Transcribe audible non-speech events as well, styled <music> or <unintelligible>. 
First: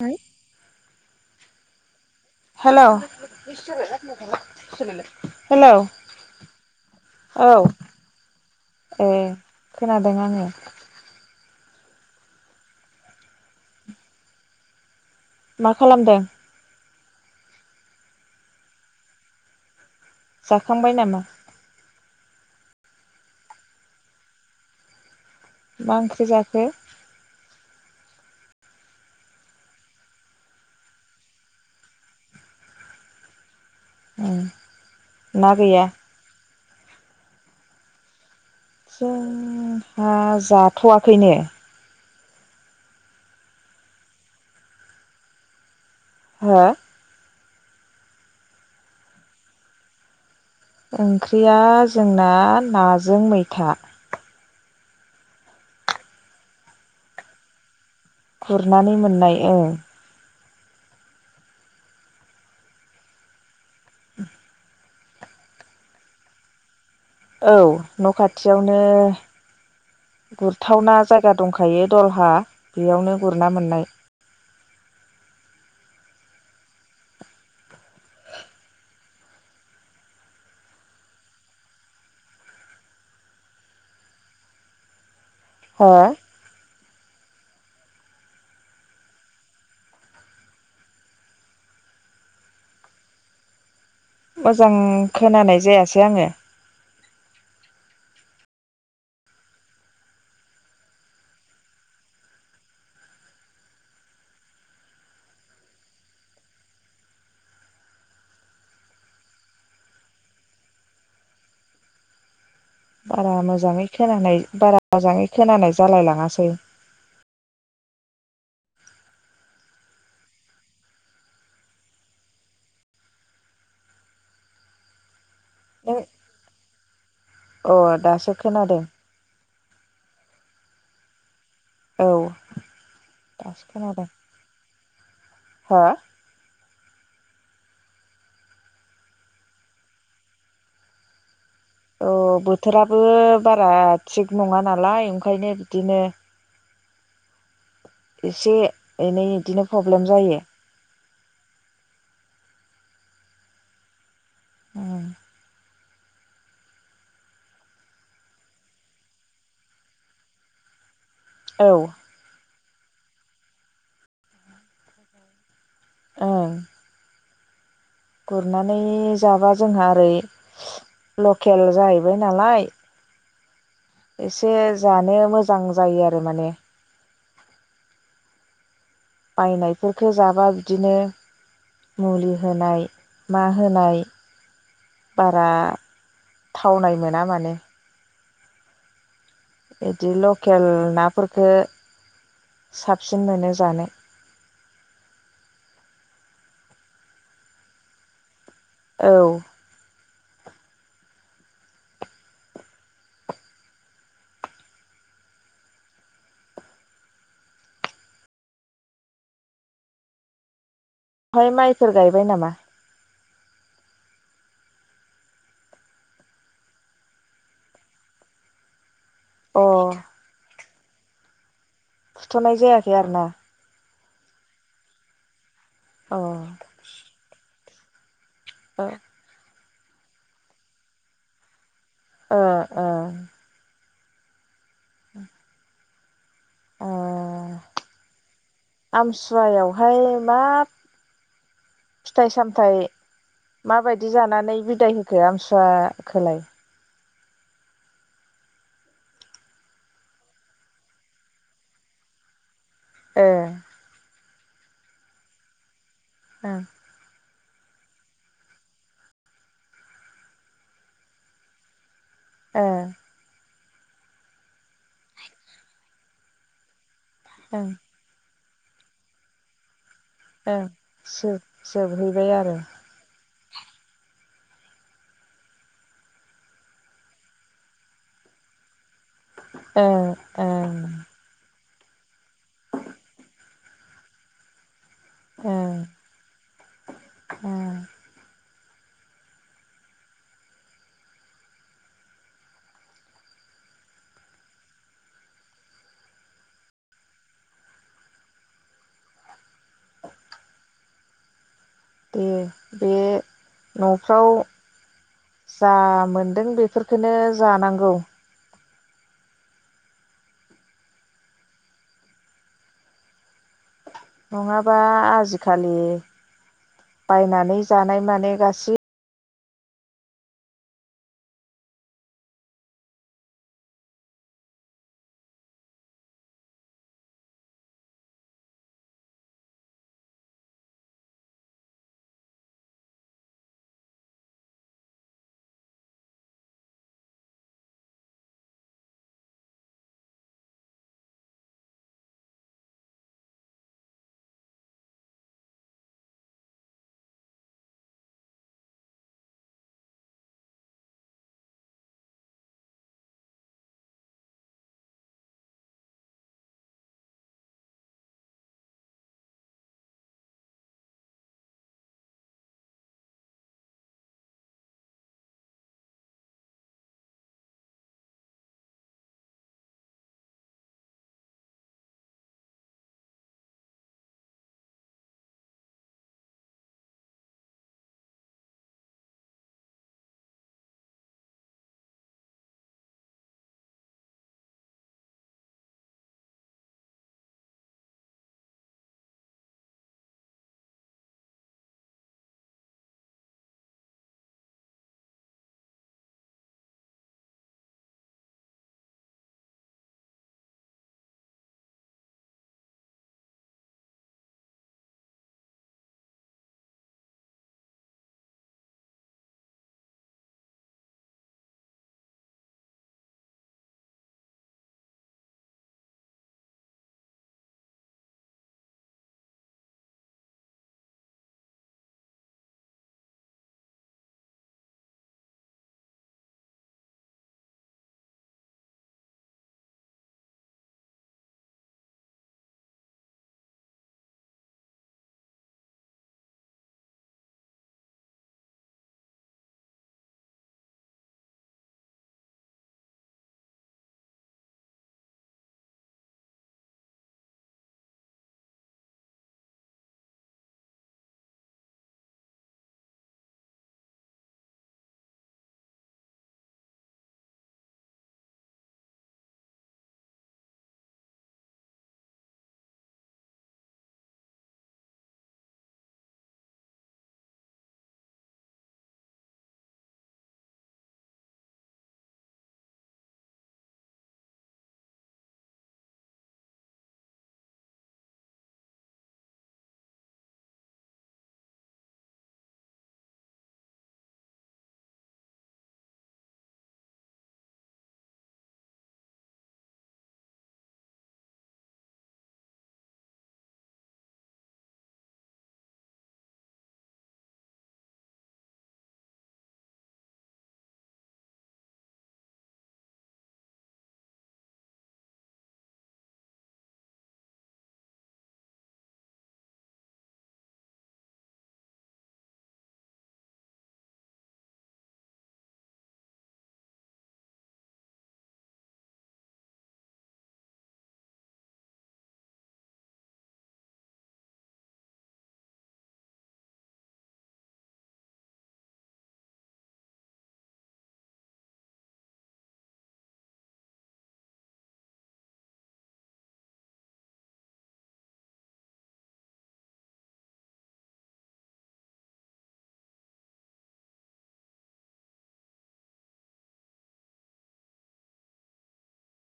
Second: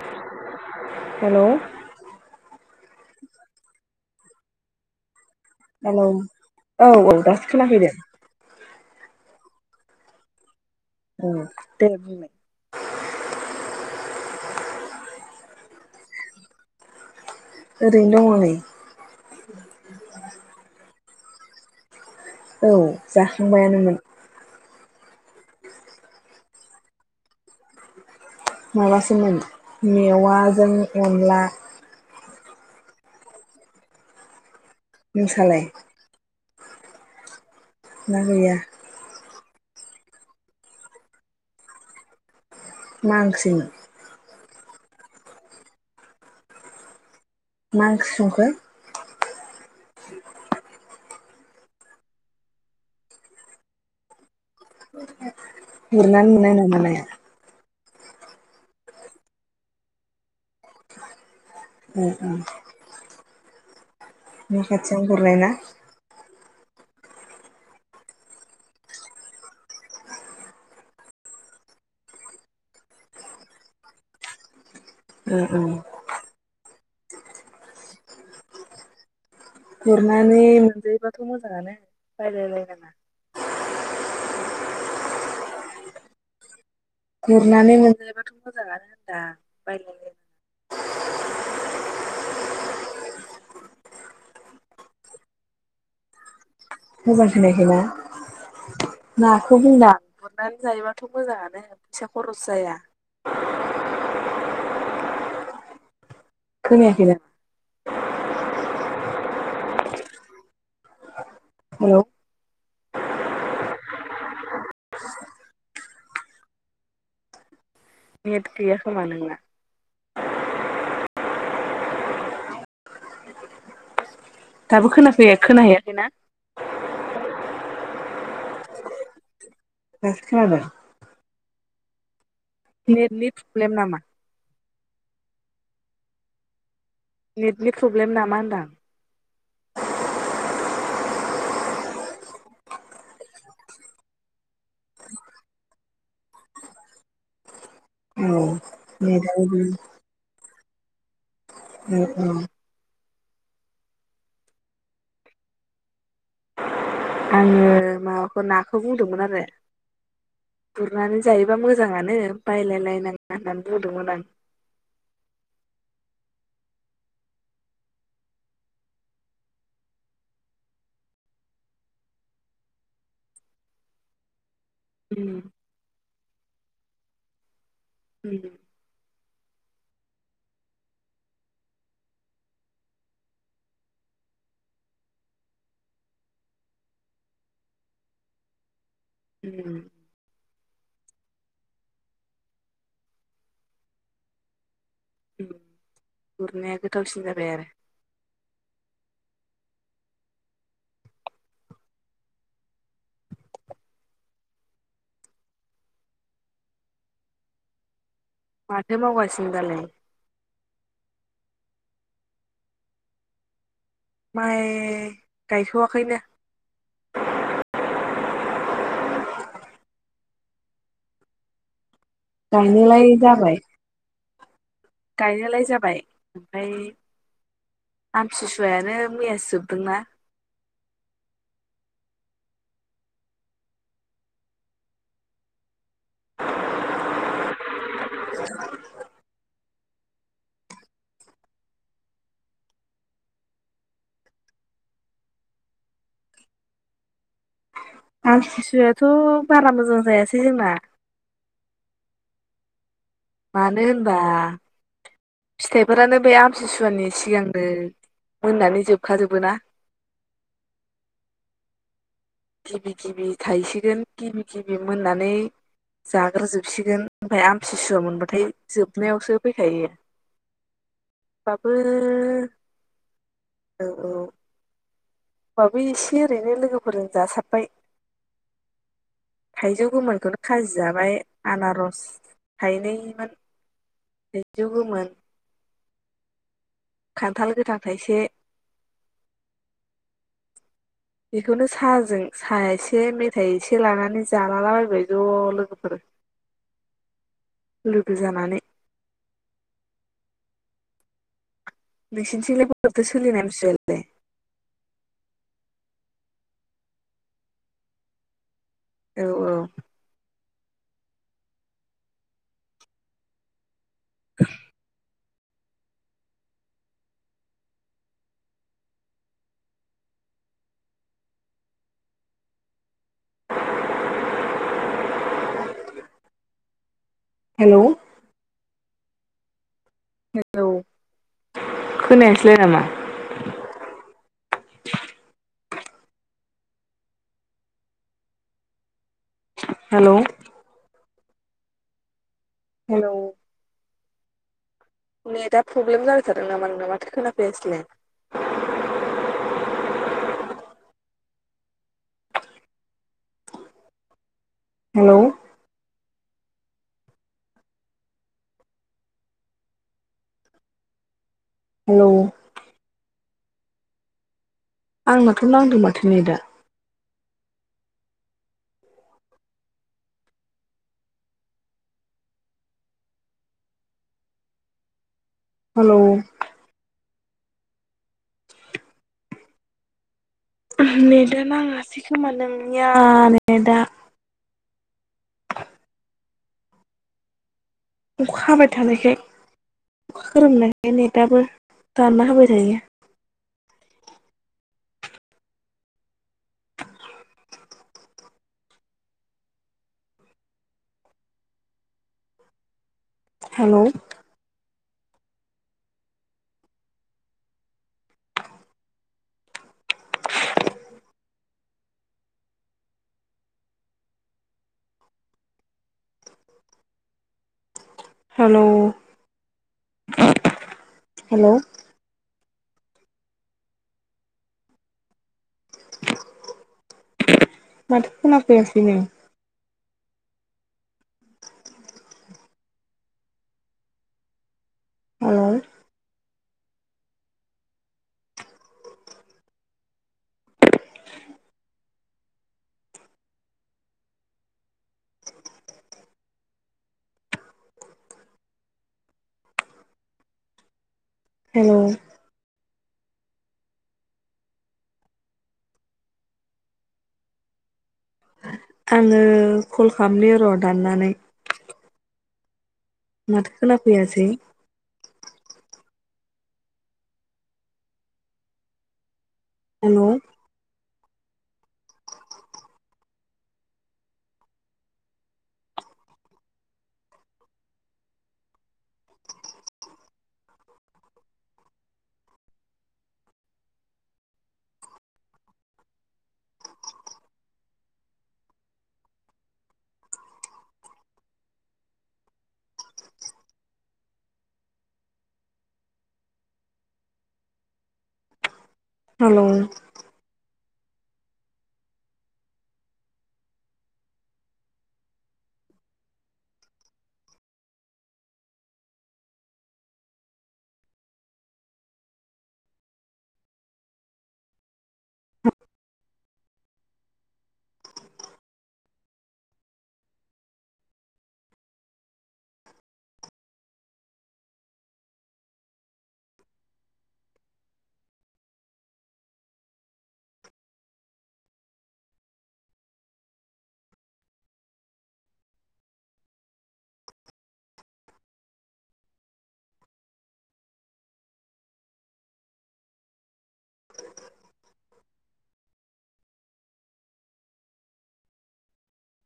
हाय hello hello hello औ-औ दासो औ खोनाफैदों। ए खोनादों आङो। औ दे बुंबाय। मा खालामदों? ओरैनो दङ नै। जाखांबाय नामा औ जाखांबायानोमोन। मा ओंख्रि जाखो? माबासोमोन मेवाजों अनला। आ। नोंस्रालाय? ना गैया? जों हा जाथ'वाखैनो। मा ओंख्रि? हा? मा ओंख्रि संखो? ओंख्रिया जोंना नाजों मैथा। गुरनानै मोननाय नामा नाया? गुरनानै मोननाय ओं। उम उम। न' खाथियाव गुरनायना? औ न' खाथियावनो। गुरथावना जायगा दंखायो दलहा बेयावनो गुरना मोननाय। ओ औ गुरनानै मोनजायोबाथ' मोजाङानो बायलायलायनाङा। हा? गुरनानै मोनजायोबाथ' मोजाङानो होनदां बायलायलायनाङा। <inaudible> मोजां खोनानाय जायासै आङो। मोजां खोनायाखैना नाखौ बुंदां। गुरनानै जायोबाथ' मोजाङानो फैसा खरस जाया। <inaudible> खोनायाखैना? हेल' बारा मोजाङै खोनानाय बारा मोजाङै खोनानाय जालायलाङासै। नेट गैया खोमा नोंना? दाबो खोनाफैया नों खोनाहैयाखैना? अ दासो खोनादों। दासो खोनादों। औ नेटनि प्रब्लेम नामा? हा? नेटनि प्रब्लेम नामा होनदां? औ बोथोराबो बारा थिग नङा नालाय ओंखायनो बिदिनो। औ एसे एनै इदिनो प्रब्लेम जायो। अ औ औ। आङो माबाखौ नाखौ बुंदोंमोन आरो। गुरनानै जायोबा औ मोजाङानो बायलायलायनाङा होननानै बुंदोंमोन आं। अ गुरनानै जाबा जोंहा ओरै लकेल जाहैबाय नालाय एसे जानो उम मोजां जायो आरो माने। उम। बायनायफोरफोरखौ जाबा बिदिनो मुलि होनाय मा होनाय बारा थावनाय मोना माने उम बिदि लकेल नाफोरखो साबसिन मोनो जानो उम गुरनाया गोथावसिन जाबाय आरो औ माथो मावगासिनो दालाय। बेवहाय माइफोर गायबाय नामा? माइ गायथवाखैनो? अ। फुथ'नाय जायाखै आरो गायनोलाय ना जाबाय गायनायलाय जाबाय अ ओमफफ्राय। ओ आमतिसुवायानो मैयासो जोबदोंना ओ ओ। <unintelligible> ओ आमसुवायावहाय माब फिथाइ सामथायाइ। माबायदि जानानै बिदाय होखो आमसुवाखौलाय आम सिसुवायाथ बारा मोजां जायासै जोंना। ओ मानो होनबा। फिथाइफोरानो बे ओं आमथिसुवानि सिगां मोननानै जोबखाजोबो ना ओं गिबि गिबि थायसिगोन गिबि गिबि मोननानै जाग्रोजोबसिगोन ओमफफ्राय ओं आमतसुवा मोनबाथाय जोबनायावसो फैखायो। ओं होमबाबो जोबहैबाय आरो। औ औ। होनोमबाबो एसे ओरैनो लोगोफोरजों जासाबबाय। थाइजौ ओं गोमालखौनो खाजि ओं जाबाय। आनारस थाइनैमोन थाइजौबोमोन। औ। खान्थाल गोथां थाइसे बेखौनो साहाजों साहा एसे मेथाइ एसे लानानै जालालाबायबाय ज' लोगोफोर। <inaudible> लोगो जानानै। दे नोंसिनिथिंलाय बे बोरैथो सोलिनाय आमथिसुवायालाय नफ्राव जा मोनदों बेफोरफोरखौनो जानांगौ औ औ नङाबा आजिख आजिखालि बायनानै जानाय माने गासै हेलौ। हेलौ खोनायासैलाय नामा? हेलौ हेलौ नेटा प्रब्लेम जाबाय थादों नामा नोंना माथो खोनाफैयासैलाय हेलौ हेलौ आंनाथ नांदों माथो नेटा हेलौ। नेटआ नाङासै खोमा नोंनिया नेटआ। <inaudible> अखा हाबाय थानायखाय। अखा खोरोमबानो नेटआबो दानना होबाय थायो। हेलौ। Hello hello. माथो खोनाफैयासैनो। Hello hello. आंङो कल खालामनि र दाननानै। माथो खोना फैयासै। हेलौ। हेलौ।